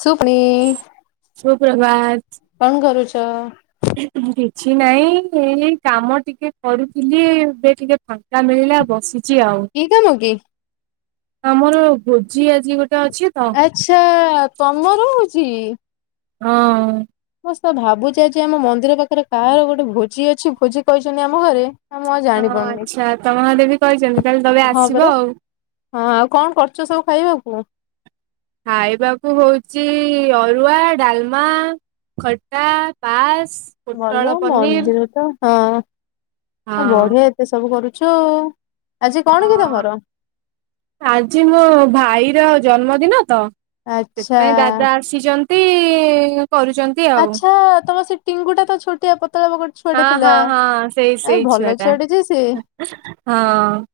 ସୁପ୍ନି। ସୁପ୍ରଭାତ୍। କଣ କରୁଚ? କିଛି ନାଇଁ ଏଇ କାମ ଟିକେ କରୁଥିଲି ଏବେ ଟିକେ ଫାଙ୍କା ମିଳିଲା ବସିଛି ଆଉ। କି କାମ କି? ଆମର ଭୋଜି ଆଜି ଗୋଟେ ଅଛି ତ ଆଚ୍ଛା ତମର ହଉଚି? ହଁ। ମୁଁ ତ ଭାବୁଛି ଆଜି ଆମ ମନ୍ଦିର ପାଖରେ କାହାର ଗୋଟେ ଭୋଜି ଅଛି ଭୋଜି କହିଛନ୍ତି ଆମ ଘରେ। ଆଉ ମୁଁ ଆଉ ହଁ ଜାଣିପାରୁନି ଆଚ୍ଛା ତମ ଘରେବି କହିଛନ୍ତି ତା ହେଲେ ତମେ ହଁ ପରା ଆସିବ ଆଉ? ହଁ ଆଉ କଣ କରୁଚ ସବୁ ଖାଇବାକୁ? ଖାଇବାକୁ ହଉଚି ଅରୁଆ, ଡାଲମା ଖଟା, ପାସ୍, ଭଲ ପୋଟଳ, ପନିର ମନ୍ଦିର ହଁ। ହଁ ବଢିଆ ଏତେ ସବୁ କରୁଚ ଆଉ ଆଜି କଣ କି ହଁ ତମର? ଆଜି ମୋ ଭାଇର ଜନ୍ମଦିନ ତ ଆଚ୍ଛା ସେଥିପାଇଁ ଦାଦା ଆ ଆସିଚନ୍ତି କରୁଚନ୍ତି। ଆଚ୍ଛା ତମ ସେ ଟିଙ୍ଗୁ ଟା ତ ଛୋଟିଆ ପତଳା ବକ ହଁ ହଁ ହଁ ସେଇ ସେଇ ଛୁଆ ଟା ଛୁଆଟେ ଯେ ସେ ହଁ।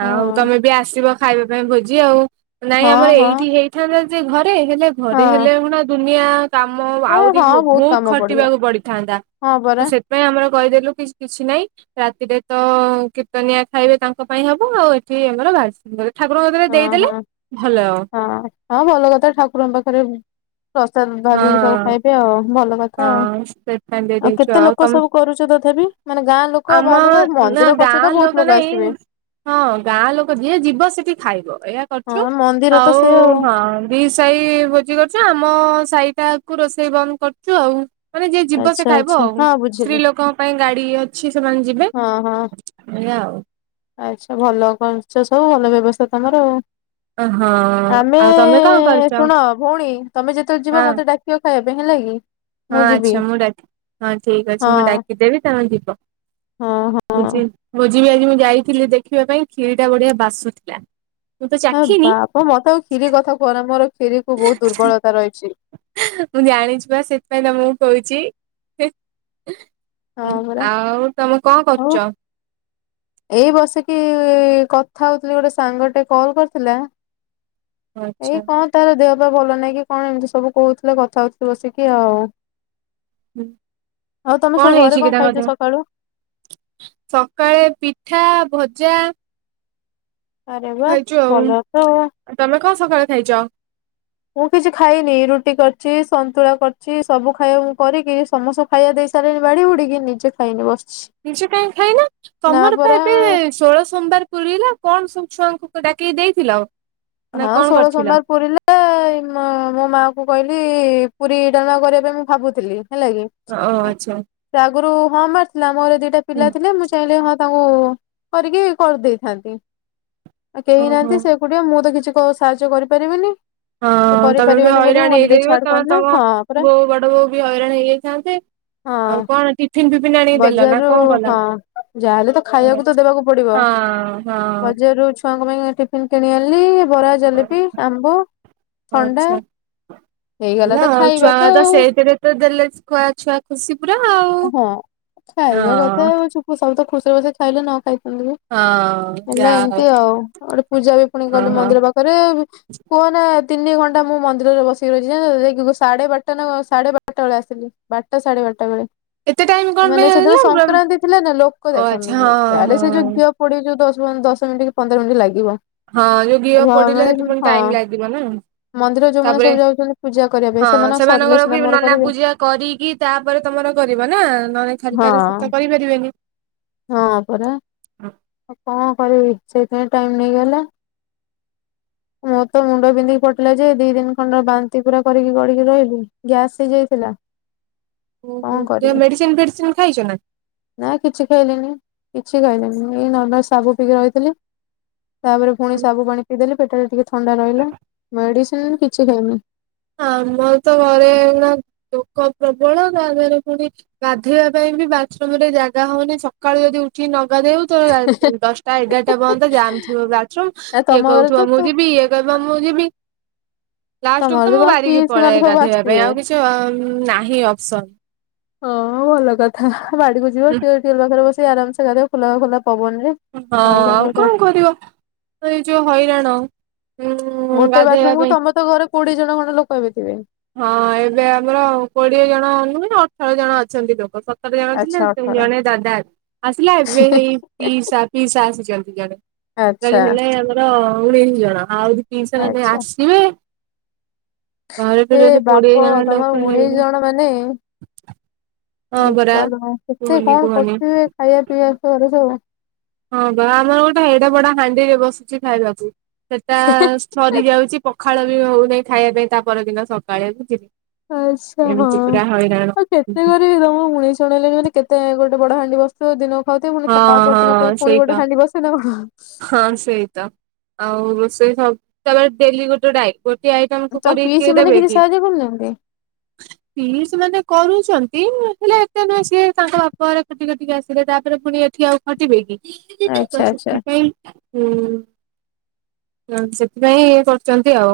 ହଁ ଆଉ ତମେ ବି ଆସିବ? ଖାଇବା ପାଇଁ ଭୋଜି ଆଉ ନାଇଁ ହଁ ଆମର ହଁ ଏଇଠି ହେଇଥାନ୍ତା ଯେ ଘରେ ହେଲେ ହଁ ଘରେ ହେଲେ ହୁନା ଦୁନିଆ କାମ ଏ ଆହୁରି ହଁ ବହୁତ କାମ ପଡିବ ଖଟିବାକୁ ପଡିଥାନ୍ତା। ହଁ ପରା। ପାଇଁ ଆମର କହିଦେଲୁ କି କିଛି ନାଇଁ ରାତିରେ ତ କୀର୍ତ୍ତନିଆ ଖାଇବେ ତାଙ୍କ ପାଇଁ ହବ ଆଉ ଏଠି ଆମର ବାହାରେ ହଁ ହଁ ହଁ ହଁ ଭଲ କଥା ଠାକୁରଙ୍କ ପାଖରେ ପ୍ରସାଦ ଭାବିକି ସବୁ ହଁ ଖାଇବେ ଆଉ ଭଲ କଥା। କଥା ହଁ ସେଥିପାଇଁ ଆଉ ଦେଇଦେଇଛୁ କେତେ ଲୋକ ତମେ ସବୁ କରୁଛ ତଥାପି ମାନେ ଗାଁ ଲୋକ ଆମ ବାହାର ଲୋକ ନା ମନ୍ଦିର କରୁଛ ଗାଁ ତ ବହୁତ ଲୋକ ଲୋକ ଆସିଥିବେ। ନାଇଁ ହଁ ଗାଁ ଲୋକ ଯିଏ ଯିବ ସେଠି ଖାଇବ ଏଇଆ କରୁଚୁ ହଁ ମନ୍ଦିର ତ ଆଉ ସେ ହଁ ଦି ସାହି ଭୋଜି କରୁଚୁ ଆମ ସାହିଟାକୁ ରୋଷେଇ ବନ୍ଦ କରୁଚୁ ଆଉ। ମାନେ ଯିଏ ଯିବ ସେ ଆଚ୍ଛା ଖାଇବ ଆଚ୍ଛା ଆଉ ହଁ ସ୍ତ୍ରୀ ବୁଝିଲି। ଲୋକଙ୍କ ପାଇଁ ଗାଡି ଅଛି ସେମାନେ ଯିବେ। ହଁ ହଁ ଏଇଆ ଆଉ। ଆଚ୍ଛା ଭଲ କରିଚ ସବୁ ଭଲ ବ୍ୟବସ୍ଥା ତମର ଆଉ? ହଁ ଆମେ ଆଉ ତମେ କଣ କରୁଛ ଶୁଣ ଭଉଣୀ ତମେ ଯେତେବେଳେ ହଁ ଯିବ ମତେ ଡାକ କିବ ଖାଇବା ପାଇଁ ହେଲା କି ହଁ ମୁଁ ଆଚ୍ଛା ଯିବି। ମୁଁ ଡାକ ହଁ ଠିକ ଅଛି ମୁଁ ହଁ ଡାକିଦେବି ତମେ ଯିବ। ହଁ ହଁ। ଭୋଜି ଭୋଜି ବି ଆଜି ମୁଁ ଯାଇଥିଲି ଦେଖିବା ପାଇଁ ଖିରିଟା ବଢିଆ ବାସୁ ଥିଲା। ହଁ ବାପ ମତେ ଆଉ ଖିରି କଥା କୁହନା ମୋର ଖିରି କୁ ବହୁତ ଦୁର୍ବଳତା ରହିଛି। ହେଁ ମୁଁ ଜାଣିଚି ପା ସେଥିପାଇଁ ତମକୁ କହୁଛି ହେଁ ହଁ ହୁଁ ପରା ଆଉ ତମେ କଣ ହଉ କରୁଚ? ଏଇ ବସିକି କଥା ହଉଥିଲି ଗୋଟେ ସାଙ୍ଗ ଟେ କଲ୍ କରିଥିଲା। ଏଇ ଆଚ୍ଛା କଣ ତାର ଦେହ ପା ଭଲ ନାଇଁ କି କଣ ଏମିତି ସବୁ କହୁଥିଲା କଥା ହଉଥିଲୁ ବସିକି ଆଉ। ହୁଁ ଆଉ ତମେ ସବୁ ଘରେ ହେଇଛି କି କଣ ତାଙ୍କ ଖାଇଚ ଦେହ? ସକାଳୁ? ସକାଳେ ପିଠା, ଭଜା ଆରେ ବା ଖାଇଚୁ ଆଉ ଭଲ ତ ତମେ କଣ ସକାଳେ ଖାଇଚ? ମୁଁ କିଛି ଖାଇନି ରୁଟି କରିଚି ସନ୍ତୁଳା କରିଚି ସବୁ ଖାଇବାକୁ ମୁଁ କରିକି ସମସ୍ତଙ୍କୁ ଖାଇବା ଦେଇ ସାରିଲିଣି ବାଢ଼ି ବୁଢିକି ନିଜେ ଖାଇନି ବସିଛି। ନିଜେ କାଇଁ ଖାଇନ ନା ତମର ପା ପରା ଏବେ ଷୋଳ ସୋମବାର ପୁରିଲା କଣ ସବୁ ଛୁଆଙ୍କୁ ଡାକିକି ଦେଇଥିଲ? ନା ହଁ କଣ ଷୋଳ କରିଥିଲ? ସୋମବାର ପୁରିଲା। ଏ ମ ମୋ ମା କୁ କହିଲି ପୁରୀ ଡାଲମା କରିବା ପାଇଁ ମୁଁ ଭାବୁଥିଲି ହେଲା କି? ଓ ଆଚ୍ଛା ସେ ଆଗରୁ ହଁ ମାରିଥିଲା ମୋର ଦିଟା ହୁଁ ପିଲା ଥିଲେ ମୁଁ ସେ ହଁ ତାଙ୍କୁ କରିକି କରିଦେଇଥାନ୍ତି କେହି ଓହୋ ନାହାନ୍ତି ସେ ସେ ଏକୁଟିଆ ମୁଁ ତ କିଛି ସାହାଯ୍ୟ କରିପାରିବିନି। ହଁ ସେ ତମେ ବି କରିପାରିବନି ବୋଲି ମୁଁ ହଇରାଣ କହିଲି ହେଇଯାଇଥିବେ ଛାଡ ତମେ କରନା ତମ ହଁ ପରା ବୋଉ ବଡ ବୋଉ ବି ହଇରାଣ ହେଇଯାଇଥାନ୍ତ? ହଁ ନା ବଜାରରୁ କଣ କଲ? ହଁ ଯାହାହେଲେ ତ ହଁ ଖାଇବାକୁ ଦବକୁ ପଡିବ ହଁ ବଜାରରୁ ଛୁଆଙ୍କ ପାଇଁ ଟିଫିନ କିଣି ଆଣିଲି ବରା ଜଲେପି ଆମ୍ବ ଥଣ୍ଡା। ଆଚ୍ଛା ହେଇଗଲା ହେଲା ତ ଆଉ ଖାଇବା ଛୁଆ ତ ସେଇଥିରେ ତ ଦେଲେ ଛୁଆ ଖୁସି ପୁରା ଆଉ। ହଁ ଖାଇବା କଥା [unintelligible] ସବୁ ତ ଖୁସିରେ ଖୁସିରେ ଖାଇଲେ ନ ଖାଇ ପାରୁଲୁ ହଁ ଯେ ହେଲା ଯାହା ହଉ ଏମିତି ଆଉ ଗୋଟେ ପୂଜା ବି ପୁଣି ହଁ କଲି ହଁ ମନ୍ଦିର ପାଖରେ କୁହ ନା ତିନି ଘଣ୍ଟା ମୁଁ ମନ୍ଦିରରେ ବସି ରହିଛି ଜାଣିଲ ଯାଇକି ସାଢେ ବାରଟା ନା କଣ ସାଢେ ବାରଟା ବେଳେ ଆସିଥିଲି ବାରଟା ସାଢେ ବାରଟା ବେଳେ। ଏତେ ଟାଇମ କଣ ପାଇଁ ମାନେ ସେଦିନ ହେଲା ବ ସଂକ୍ରାନ୍ତି ଥିଲେ ନା ଲୋକ ଓ ଆଚ୍ଛା ହଁ ଯାହାହେଲେ ସେ ହଁ ଯୋଉ କୋଡିଏ ଦଶ ଦଶ ମିନିଟ୍ କି ପନ୍ଦର ମିନିଟ୍ ଲାଗିବ। ହଁ ଯୋଉ ଘିଅ ପୋଡିଲେ ମାନେ ସେଠି ହଁ। ଫୁଣି ଟାଇମ ଲାଗିବ ନା? ମନ୍ଦିର ଯୋଉମାନେ ତାପରେ ସବୁ ଯାଉଛନ୍ତି ପୂଜା କରିବା ପାଇଁ ହଁ ସେମାନଙ୍କ ସରିଲେ ସେମାନଙ୍କର ସିନା ବି ମୋର ନନା କରିବି ପୂଜା କରିକି। ତାପରେ ତମର କରିବ ନା ନହେଲେ ଛାଡି ହଁ। ଛାଡି ସେ ତ କରିପାରିବେନି। ହଁ ପରା କଣ କରିବି ସେଇଥିାଇଁ ଟାଇମ ନେଇଗଲା। ମୋ ତ ମୁଣ୍ଡ ବିନ୍ଧିକି ପଡିଥିଲା ଯେ ଦି ଦିନ ଖଣ୍ଡ ବାନ୍ତି ପୁରା କରିକି ଗଡିକି ରହିଲି ଗ୍ୟାସ୍ ହେଇଯାଇଥିଲା। କଣ ଓହୋ କରିବି ମେଡିସିନ ଫେଡିସିନ ଖାଇଛ ନା? ନା କିଛି ଖାଇଲିନି କିଛି ଖାଇଲିନି ଏଇ କିଛି ଖାଇଲେନି ରି ନମାଲ ସାଗୁ ପିଇକି ରହିଥିଲି ତାପରେ ପୁଣି ସାବୁ ପାଣି ପିଇଦେଲି ପେଟରେ ଟିକେ ଥଣ୍ଡା ରହିଲା ମେଡିସିନ କିଛି ଖାଇନି। ଆମର ତ ଘରେ ଏଇନା ଲୋକ ପ୍ରବଳ ତା ଦେହରେ ପୁଣି ଗାଧୋଇବା ପାଇଁ ବି ବାଥରୁମ ରେ ଜାଗା ହଉନି ସକାଳୁ ଯଦି ଉଠିକି ନ ଗାଧେଇ ଗୁଫ ତ ଦଶଟା ଏଗାରଟା ପର୍ଯ୍ୟନ୍ତ ଯାମ୍ ଥିବ ବାଥରୁମ ନା କିଏ ତମ ଘରେ କହୁଥିବ ତ ମୁଁ ଯିବି ଇଏ ମୁଁ ଯିବି ତମ ଲାଷ୍ଟ କୁ ଘରେ ତ ମୁଁ ତମ ବାାରିକି ପିଇସି ପଳ ମାନେ ସବୁ ଗାଧୋଇବା ପାଇଁ ଆସିଥିବେ। ଆଉ କିଛି ଏତେ ନାହିଁ ଅପସନ୍। ହଁ ହଁ ଭଲ କଥା ବାଡିକୁ ଯିବ ଟ୍ୱିବଲ ଟ୍ୱିବଲ ପାଖରେ ବସିକି ଆରାମରେ ଗାଧୋଇବ ଖୋଲା ଖୋଲା ପବନରେ। ହଁ ଆଉ କଣ କରିବ ଏଇ ଯୋଉ ହଇରାଣ। ଉଁ ଗୋଟେ ଗାଧେଇବା ବାଥରୁମକୁ ପାଇଁ ତମ ଘରେ କୋଡିଏ ଜଣ ଖଣ୍ଡେ ଲୋକ ଏବେ ଥିବେ। ହଁ ଏବେ ଆମର କୋଡିଏ ଜଣ ନୁହେଁ ଅଠର ଜଣ ଅଛନ୍ତି ଲୋକ। ଆଚ୍ଛା ଅଠର। [unintelligible] ପିଇସା ପିଇସା ଆସି ଛନ୍ତି ଜଣେ ଟା ଆଚ୍ଛା ହେଲେ ଆମର ଉଣେଇଶ ଜଣ ଆଉ। ପିସା ଯଦି ଆଚ୍ଛା ଆସିବେ ଘରେତ ଯଦି କୋଡିଏ ଜଣ ଲୋକ ହେଇଯି ଆ ମାନେ ହଁ ପରା କେତେ କୁହନି କଣ କୁହନି କରୁଥିବେ? ଖାଇବା ପିଇବା ସରୁ ସବୁ ହଁ ବା ଆମର ଗୋଟେ ଏଡେ ବଡ ହାଣ୍ଡିରେ ବସୁଛି ଖାଇବାକୁ ସେଟା [inaudible] ସରି ଯାଉଛି ପଖାଳ ବି ହଉନାହିଁ ଖାଇବା ପାଇଁ ତା ପରଦିନ ସକାଳେ। ଆଚ୍ଛା ହଁ ଏମିତି ପୁରା ହଇରାଣ ଆଉ କେତେ ହଁ ଘରେ ସବୁ ଉଣେଇସି ଜଣ ହେଲେଣି କେତେ ବଡ ହାଣ୍ଡି ବସୁଥିବ। ସେ ଦିନ ଖାଉଥିବେ ତା ପରଦିନ ପାଇଁ ହଁ ପୁଣି ସେଇତ ଗୋଟେ ହାଣ୍ଡି ବସାଇ ଦେବ? ହଁ ସେଇତ। ଆଉ ରୋଷେଇ ସବୁ ତମର ଡେଲି ଗୋଟେ ଟାଇମ୍। ଗୋଟିେ ଆଇଟମକୁୁ ତମ କରିକି ପିଇସି କିଏ ମାନେ ଦେବେ କିଛି କି? ସାହାଯ୍ୟ କରୁନାହାନ୍ତି? ପିଇସୀ ମାନେ କରୁଛନ୍ତି ହେଲେ ଏତେ ନୁହେଁ ସିଏ ତାଙ୍କ ବାପାଘରେ ଆସ ଥିଲେ ତାପରେ ପୁଣି ଏଠି ଆଉ ଖଟିବେ କି ଆଚ୍ଛା ତ ଆଚ୍ଛା। ସେଥିପାଇଁ ହୁଁ ସେଥିପାଇଁ କରୁଛନ୍ତି ଆଉ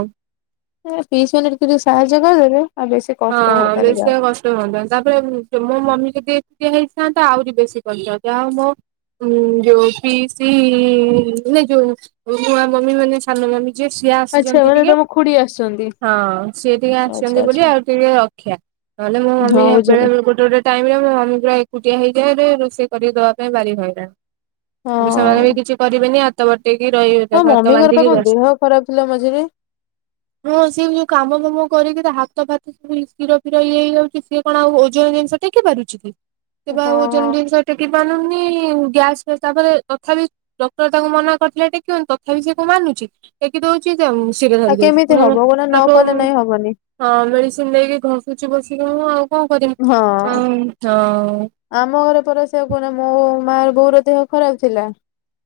ପିଇସୀ ମାନେ କିି ସାହାଯ୍ୟ କରିଦେବେ ଆଉ ହଁ କଷ୍ଟ ହୁଅନ୍ତାନି ବେଶୀ ଆଉ କାହାକୁ। କଷ୍ଟ ତାପରେ ମୋ ମମି ଯଦି ଏକା ହେଇଥାନ୍ତାେ ଆହୁରି ବେଶୀ କରିଥା ଯାହା ହଉ ମୋ ଉଁ ଯୋଉ ପିସି ମାନେ ଯୋଉ ନୂଆ ମମି ମାନେ ସାନ ମମି ଯିଏ ସିଏ ଆଚ୍ଛା ଆସିଛନ୍ତି ମାନେ ଟିକେ ତମ ଖୁଡି ଆସୁଛନ୍ତି। ହଁ ସିଏ ଟିକେ ଆଚ୍ଛା ଆସିଛନ୍ତି ବୋଲି ଆଚ୍ଛା ଆଉ ଟିକେ ରକ୍ଷା ନହେଲେ ମୋ ମମି ହଁ ବେଳେ ବୁଝିଲି ଗୋଟେ ଗୋଟେ ଟାଇମ ରେ ମୋ ମମି ପୁରା ଏକୁଟିଆ ହେଇଯାଏ ରୋଷେଇ କରି ଦବା ପାଇଁ ବାରି ହଇରାଣି ଆ ସେମାନେ ହଁ। ବି କିଛି କରିବେନି ଆଉ ହାତ ବଟେଇକି ରହିିବଥା ମୋ ସାତ ମମିଙ୍କର ପା ବାନ୍ଧିକି କଣ ବ ଦେହ ଖରାପ ଥିଲା ମଝିରେ। ହଁ ସେ ଯୋଉ କାମ ଫାମ କରିକି ତା ହାତ ଫାତ କ୍ଷୀର ଫିର ଇଏ ହେଇଯାଉଛି ସି କଣ ଆଉ ଓଜନ ଜିନିଷ ଟେକି ପାରୁଛି କି? ହଁ କିବା ହଁ। ଓଜନ ଜିନିଷ ଟେକି ପାରୁନି ଗ୍ୟାସ ଫ୍ୟାସ୍ ତାପରେ ତଥାପି ଡକ୍ଟର ତାଙ୍କୁ ମନା କରିଥିଲା ଟେକିବନି ତଥାପି ସେ କ ମାନୁଛି। ଟେକିଦଉଛି ଯ ଶୀଘ୍ର ଆଉ ଧରି ଦଉଛି କେମିତି ହବ ତଣୁ କହୁନା ନ ତାକୁ, କଲେ ନାଇଁ ହବନି ହଁ ମେଡିସିନ ଦେଇକି ଘସୁଛି ବସିକି ମୁ ଆଉ କଣ କରିମି ହଁ। ହଁ। ଆମ ଘରେ ପର ସେଆ କୁହନା ମୋ ମା ର ବୋଉର ଦେହ ଖରାପ ଥିଲା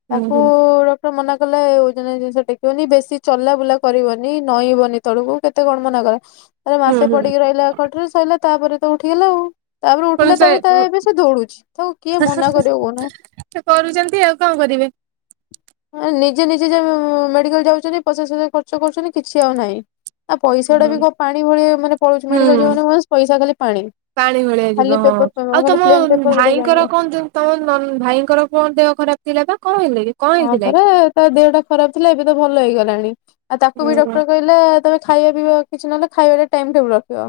ହଁ ହୁଁ ହୁଁ ତାକୁଡ ସେ ମନାକଲାଓଜନିଆ ଜିନିଷ ଟେକିବନି ବେଶୀ ଚଲାବୁଲା କରିବନି ନଈଁବନି। ତେଳୁକୁ କେତେ କଣ ମନା କଲାରେ ହୁଁ ମାସେ ହୁଁ ପଡିକି ରହିଲା ଖଟରେ ସରିଲା ତାପରେ ତ ଉଠିଗଲା ଆଉ ତାପରେ ପୁଣି ଉଠିଲା ସେ ତାପରେ ତା ଏବେ ସେ ଦୌଡୁଛି ତାକୁ କିଏ ମନା କରିବ କହୁନା? ସେ କରୁଛନ୍ତି ଆଉ କଣ କରିବେ? ମ ନିଜେ ନିଜେ ମେଡିକାଲ ଯାଉଛନ୍ତି ପଚା ପସା ଖର୍ଚ୍ଚ କରୁଛନ୍ତି କିଛି ଆଉ ନାହିଁ। ଆଉ ପଇସା ଟା ବି କ ପାଣି ଭଳି ମାନେ ପଳଉଛି ହୁଁ ମେଡିକାଲ ଯାନ ପଇସା ଖାଲି ପାଣି। ପାଣି ଭଳିଆ ଖାଲି ଯିବ ହଁ ପେପର ଆଉ ଖାଲି ତମ ପ୍ଲେନ ପେପର ବୋଲି ଭାଇଙ୍କର ଜାଣିବ। କହନ୍ତୁ? ତମ ଭାଇଙ୍କର କଣ ଦେହ ଖରାପ ଥିଲା ବା କଣ ହେଲେ କି? କଣ ହଁ ହେଇଥିଲା ପରା କି? ତା ଦେହଟା ଖରାପ ଥିଲା ଏବେ ତ ଭଲ ହେଇଗଲାଣି ଆଉ ତାକୁ ହୁଁ ବି ଡକ୍ଟର କହିଲେ ମେ ଖାଇବା ପିଇବା କିଛି ନହେଲେ ଖାଇବା ଟାଇମ ଟେବଲ ରଖିବଉ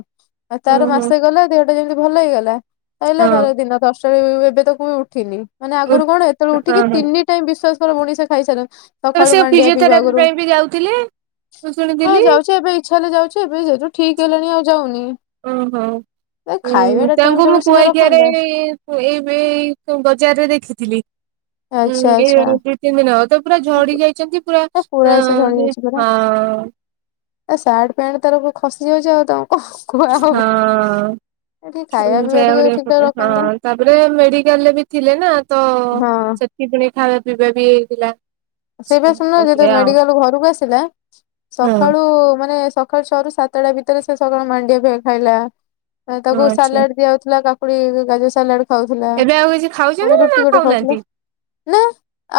ହୁଁ ତାର ହୁଁ ମାସେ ଗଲେ। ଟ ଯେମିତି ଭଲ ହେଇଗଲା କହିଲଲା ହଁ ତାର ଦିନ ତଟ ଏବେ ତ କ ବି ଉଠିନି। ମାନେ ଉଁ ଆଗରୁ କଣ ଏତେବେଳେ ହଁ ଉଠିକି ହଁ ତିନି ଟାଇମ ବିଶ୍ଵାସ କର ମଣିଷ ଖାଇସାର ତ ସକାଳୁ ସେ ମାଣ୍ଡିଆ ପିଇବା ଫିଜିଓଥେରାପି ଆଗରୁ ପାଇଁ ବି ଯାଉଥିଲେ ମୁଁ ହଁ ଶୁଣିଥିଲି ଯାଉଛି ଏବେ ଇଛା ହେଲେ ଯାଉଛି ଏବେ ଯେହେତୁ ଠିକ ହେଲାଣି ଆଉ ଯାଉନି। ଓହୋ ଏ ଉ ଖାଇବାଟା ଟାଇମ ତାଙ୍କୁ ମୁଁ ଟେବୁଲ ସିନା କୁଆଇ କିଆରେ ରଖନ୍ତା ମୁଁ ଏବେ ବଜାରରେ ଦେଖିଥିଲି ଉ ଆଚ୍ଛା ଏ ଆଚ୍ଛା। ତିନି ଦିନ ହବ ତ ପୁରା ଝଡି ଯାଇଛନ୍ତି ପୁରା ତା ଅ ସେ ହଁ। ଏ ସାର୍ଟ ପ୍ୟାଣ୍ଟ ତାର ଖସି ଯାଉଛି ଆଉ ତମ କଣ? କୁହା ହବ। ହଁ। ଟିକେ ଖାଇବା ଜୟ ପିଇବା ଟିକେ ଠିକ ଭଳିଆ ଠାକ ହଁ ରଖନ୍ତା ତାପରେ ମେଡିକାଲରେ ବି ଥିଲେ ନା ତ ହଁ କି ପୁଣି ଖାଇବା ପିଇବା ବି ହେଇଥିଲା। ସେଇପା ଶୁଣୁନ ଯେତେବେଳେ ସେଇଆ ଆଉ ମେଡିକାଲରୁ ଘରକୁ ଆସିଲା ହଁ ସକାଳୁ ମାନେ ସକାଳ ଛଅ ରୁ ସାତଟା ଭିତରେ ସେ ସକାଳ ମାଣ୍ଡିଆ ଦିଆ ଖାଇଲା ହଁ ତାକୁ ଆଚ୍ଛା ସାଲାଡ ଦିଆଯାଉଥିଲା। ଫୁଣି ଗାଜର ସାଲାଡ ଖାଉଥିଲା ଏବେ ଆଉ କିଛି ପୁଣି ଖାଉଛନ୍ତି ରୁଟି ନା ଗୋଟେ ଖାଉଥିଲା। ଖାଉନାହାନ୍ତି ନା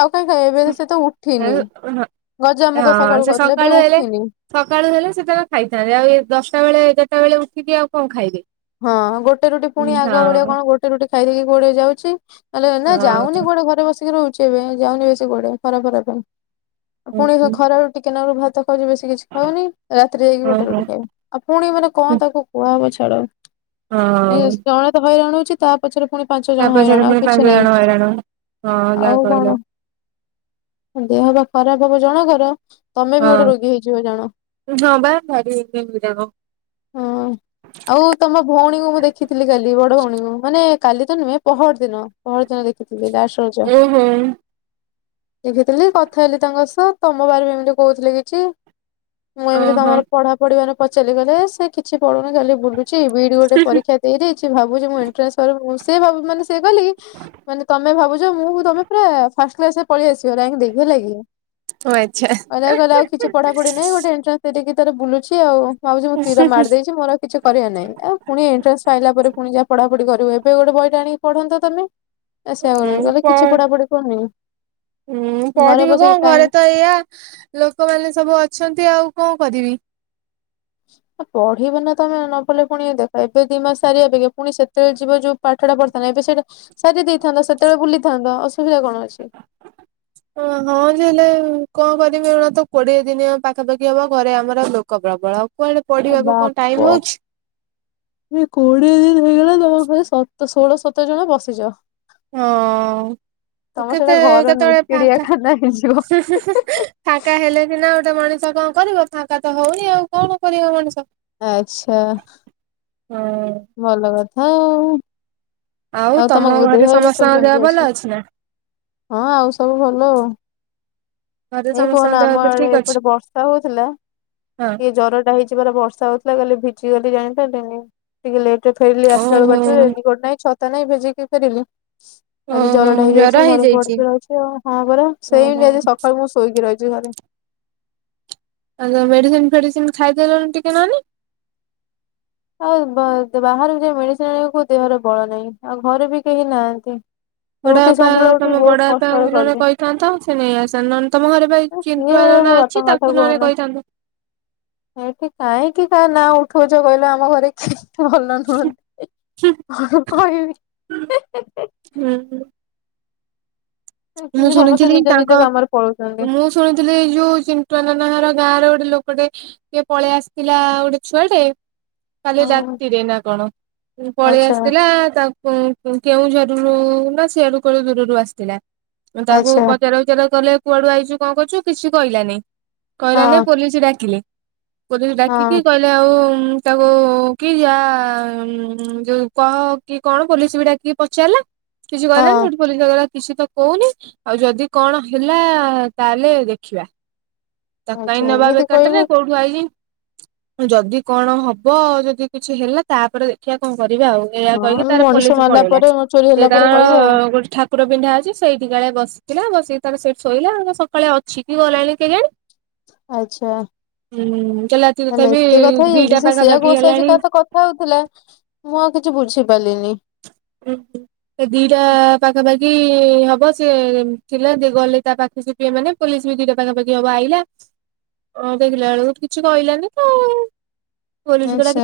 ଆଉ କାଇଁ ଖାଇବ ଏବେ ସେ ତ ଉଠିନି ହଁ ଗଜାମୁଗ ସକାଳୁ ଖାଉଥିଲା ସେ ବି ଉଠିନି। ସକାଳୁ ହେଲେ ସେ ତାଙ୍କ ଖାଇଥାନ୍ତେ ଆଉ ଏ ଦଶଟା ବେଳେ ଏଗାରଟା ବେଳେ ଉଠିକି ଆଉ କଣ ଖାଇବେ? ହଁ ଗୋଟେ ରୁଟି ପୁଣି ଆଗ ଭଳିଆ ହଁ କଣ ଗୋଟେ ରୁଟି ଖାଇଦେଇକି କୋଉଆଡେ ଯାଉଛି? ହେଲେ ନା ଯାଉନି କୁଆଡେ ଘରେ ବସିକି ରହୁଛି ଏବେ ଯାଉନି ବେଶୀ କୁଆଡେ ଖରା ଫରା ପାଇଁ। ପୁଣି ହଁ ଖରା ରୁଟି କେନାରୁ ଭାତ ଖାଉଛି ବେଶୀ କିଛି ଖାଉନି ରାତିରେ ଯାଇକି ହଁ ଗୋଟେ ରୁଟି ଖାଇବ। ଆଉ ପୁଣି ମାନେ କଣ ତାକୁ କୁହାହବ ଛାଡ ହଁ ଜଣେ ତ ହଇରାଣ ହଉଛି ତା ପଛରେ ପୁଣି ପାଞ୍ଚ ତା ଜଣ ପଛରେ ହଇରାଣ ଆଉ ପୁଣି କିଛି ପାଞ୍ଚ ନାହିଁ ଜଣ ହଇରାଣ ହଁ ଯାହା ଆଉ କହିଲ କଣ? ଦେହ ବା ଖରାପ ହବ ଜଣଙ୍କର ତମେ ବି ହଁ ଗୋଟେ ରୋଗୀ ହେଇଯିବ ଜାଣ? ହଁ ବା ଭାରି ହଇରାଣ। ହଁ ଆଉ ତମ ଭଉଣୀଙ୍କୁ ମୁଁ ଦେଖିଥିଲି କାଲି ବଡ ଭଉଣୀଙ୍କୁ ମାନେ କାଲି ତ ନୁହେଁ ପହର ଦିନ ପହର ଦିନ ଦେଖିଥିଲି ଲାଷ୍ଟ [unintelligible] ଓହୋ। ଦେଖି ଥିଲି କଥା ହେଲି ତାଙ୍କ ସହ ତମ ବାରିମେଣ୍ଟ କହୁଥିଲେ କିଛି। ମୁଁ ଏମିତି ଓହୋ ତମର ପଢା ପଢିବାରେ ପଚାରିଲି କହିଲେ ସେ କିଛି ପଢୁନି ଖାଲି ବୁଲୁ ଛି ବିଇଡି ଗୋଟେ ପରୀକ୍ଷା ଦେଇଦେଇଚି ଭାବୁଛି ମୁଁ ଏଣ୍ଟ୍ରାନ୍ସ କରାନ ସେ କାଲି ମାନେ ତମେ ଭାବଛ ମୁଁ ତମେ ପରା ଫାଷ୍ଟ କ୍ଲାସ ରେ ପଳେଇଆ ଆସି ରାଙ୍କ ଦେଇକି ହେଲା କି। ଓ ଆଚ୍ଛା। କହିଲେ କହିଲେ ଆଉ କିଛି ପଢା ପଢି ନାହିଁ ଗୋଟେ ଏଣ୍ଟ୍ର। ନ୍ସ ‌। ସେ ଟିକିଏ ତାର ବୁଲୁଚି ଆଉ ଭାଉଜ ମୁଁ ତୀର ମାରି ଦେଇଚି ମୋର ଆଉ। କିଛି କରିବା ନାଇଁ ଆଉ ପୁଣି ଏଣ୍ଟ୍ରାନ୍ସ ଆଇଲା ପରେ ପୁଣି ଯାହା ପଢାପଢି କରିବୁ ଏବେ ଗୋଟେ ବହି ଟେ ଆଣିକି ପଢନ୍ତ ତମେ। ଏ ସେଇଆ କରିବ କିଛି ପଢାପଢି କରୁନି। ହୁଁ ଘରେ ପଢିବି କଣ ବସିକି ଘରେ ଟାଇମ ତ ଏଇଆ ଲୋକମାନେ ସବୁ ଅଛନ୍ତି ଆଉ କଣ କରିବି। ପଢିବ ନା ତମେ ନ ପଢିଲେ ପୁଣି ଦେଖ ଏବେ ଦି ମାସ ସାରିିବ ପୁଣି ସେତେବେଳେ ଯିବ ଯୋଉ। ପାଠପଢିଥାନ୍ତା ଏବେ ସେଇଟା ସାରି ଦେଇଥାନ୍ତ ସେତେବେଳେ ବୁଲିଥାନ୍ତ ଅସୁବିଧା କଣ ଅଛି। ହଁ ଯେ ହେଲେ କଣ କରିବି ତ କୋଡିଏ ଦିନି ପାଖାପାଖି ହବ ଘରେ ଆମର ଲୋକ ପ୍ରବଳବ। ବାପ ଏ କୋଡିଏ ଦିନ ହେଇଗଲା ତମ ଘରେ ସତ ଷୋହଳ ସତର ଜଣ ବସିଚ? ହଁ ସେଇଟା କେତେ ଘର ନୁହେଁ କେତେବେଳେ ଫାଙ୍କା ଚିଡିଆଖାନା ହୁଁ ହୁଁ। ହେଇଯିବ। ଫାଙ୍କା ହେଲେ ସିନା ଗୋଟେ ମଣିଷ କଣ କରିବ ଫାଙ୍କା ତ ହଉନି ଆଉ କଣ କରିବ ମଣିଷ। ଆଚ୍ଛା। ହଁ। ଭଲ କଥା ଆଉ ଆଉ ତମ ଘରେ ଦେହ ଏବେ ସବୁ ସମସ୍ତଙ୍କ ଦେହ କେମିତି ଭଲ ଅଛି। ନା? ହଁ ଆଉ ସବୁ ଭଲ। ଘରେ ଏଇ କୁହନା ସମସ୍ତଙ୍କ ଦେହ ଆମ ଏବେ ଆଡ଼େ ଠିକ୍ ଅଛି? ଏପଟେ ବର୍ଷା ହଉଥିଲା ହଁ। ଏଇ ଜର ଟା ହେଇଚି। ଏଠି ପରା ବର୍ଷା ହଉଥିଲା କାଲି ଭିଜିିଗଲି ଜାଣିପାରିଲିନି। ଟିକିଏ ଲେଟରେ ଫେରିଲି ଆସିଲା ବେଳୁ ଓହୋ ବାଟରେ ରେନି କୋଟ ନାହିଁ ଛତା ନାହିଁ ଭିଜିକି ଫେରିଲି। ଆଜି ଓହୋ ଜରଟା ଜର ହେଇଯାଇଛି ଘରେ ପଡିକି ରହିଛି ଆଉ ହଁ ପରା ସେଇ ଓହୋ। [unintelligible] ସକାଳୁ ମୁଁ ଶୋଇକି ରହିଚି ଘରେ। ତାଜା ମେଡିସିନ ଫେଡିସିନ ଖାଇଦେଲଣି ଟିକେ ନାନୀ। ଆଉ ବା ବାହାରେ ଯଉ ମେଡିସିନ ଆଣିବାକୁ ଦେହରେ ବଳ ନାହିଁ ଆଉ ଘରେ ବି କେହି ନାହାନ୍ତି। ବଡ ରୁଟି ବାପା ସନ୍ତୁଳା ଉଠିକି ତମ ବହୁତ ବଡ କଷ୍ଟରେ ବାପାଙ୍କୁ ନହେଲେ କଲି। କହିଥାନ୍ତ ତ ସେ ନେଇ ଆସନ୍ ନହେଲେ ତମ ଘରେ ପାଇ ଆଉ ସିଏ ଚିଣ୍ଟୁଆ ମୋ ନନା ବାପାଙ୍କ ଅଛି କଥା ତାକୁ ନହେଲେ କୁହନା କହିଥାନ୍ତୁ। ଏଠି କାହିଁକି ତା ନାଁ ଉଠଉଚ କହିଲ ଆମ ଘରେ। ଭଲ ନୁହନ୍ତି ହୁଁ କଣ କହିବି। ହୁଁ ହୁଁ। ମୁଁ ସମସ୍ତେ ଶୁଣିଥିଲି ନିଜ ତାଙ୍କ ନିଜ କାମରେ ପଳଉଛନ୍ତି। ମୁଁ ଶୁଣିଥିଲି ଯଉ ଚିଣ୍ଟୁଆ ନନା ହର ଗାଁରେ ଗୋଟେ ଲୋକ ଟେ କିଏ ପଳେଇ ଆସିଥିଲା ଗୋଟେ ଛୁଆ ଟେ। କାଲି ହଁ ରାତିରେ ନା କଣ ପଳେଇ ଆଚ୍ଛା ଆସିଥିଲା ତା ଉଁ କେଉଁଝର ରୁ ନା ସିଆଡୁ କୁଆଡୁ ଦୂରରୁ ଆସିଥିଲା। ତାକୁ ଆଚ୍ଛା ପଚାର ଉଚାର କଲେ କୁଆଡୁ ଆଇଚୁ କଣ କରିଚୁ କିଛି କହିଲାନି। ହଁ କହିଲାନି ପୋଲିସ ଡାକିଲେ ପୋଲିସ ହଁ ଡାକିକି କହି ଦାଉ ତାକୁ କି ଯା ଯୋଉ କହ କି କଣ ପୋଲିସ ବି ଡାକି ପଚାରିଲା କିଛି କହିଲାନି ହଁ ସେଠି ପୋଲିସ [unintelligible] କିଛି ତ। କହୁନି ଆଉ ଯଦି କଣ ହେଲା ତାହେଲେ ଦେଖିବା। ତାକୁ କାହିଁ ଆଚ୍ଛା ନବା ଏମିତି ବେକାର ଟା ରେ କହିବୁ କଉଠୁ ଆଇଲି। ଯଦି କଣ ହବ ଯଦି କିଛି ହେଲା ତାପରେ ଦେଖିବା କଣ କରିବା ଆଉ। ଏଇଆ କହିକି ହଁ ତାର ମଣିଷ ପୋଲିସ ମାରିଲା ପଳେଇଲା ପରେ ଚୋରି ସେ ହେଲା ପରେ ତାର କହିବ ଆଉ। ଗୋଟେ ଠା ଠାକୁର ପିନ୍ଧା ଅଛି ସେଇଠିକାଳେ ବସିଥିଲା ବସିକି ତାର ସେଠି ଶୋଇଲା ସକାଳେ ଅଛି କି ଗଲାଣି କେଜାଣି। ଆଚ୍ଛା ଉଁ କାଲି ରାତି ତାହେଲେ ତଥାପି ଏତେ କଥା ଦିଟା ହେଇଯାଇଛି ସେ ସେୟା ପାଖାପାଖି ଘୋଷାଛି ହେଲାଣି କା ସ କଥା ହଉଥିଲା ମୁଁ ଆଉ କିଛି ବୁଝିପାରିଲିନି। ହୁଁ। ସେ ଦି ଟା ପାଖାପାଖି ହବ ସେ ଥିଲା ଗଲି ତା ପାଖକୁ। ମାନେ ପୋଲିସ ବି ଦିଟା ପାଖାପାଖି ହବ ଆଇଲା। ଅଁ ଦେଖିଲା ବେଳକୁ କିଛି କହିଲାନି ତ ଆଉ ପୋଲିସ ଗୁରା କିଛି ଆଚ୍ଛା।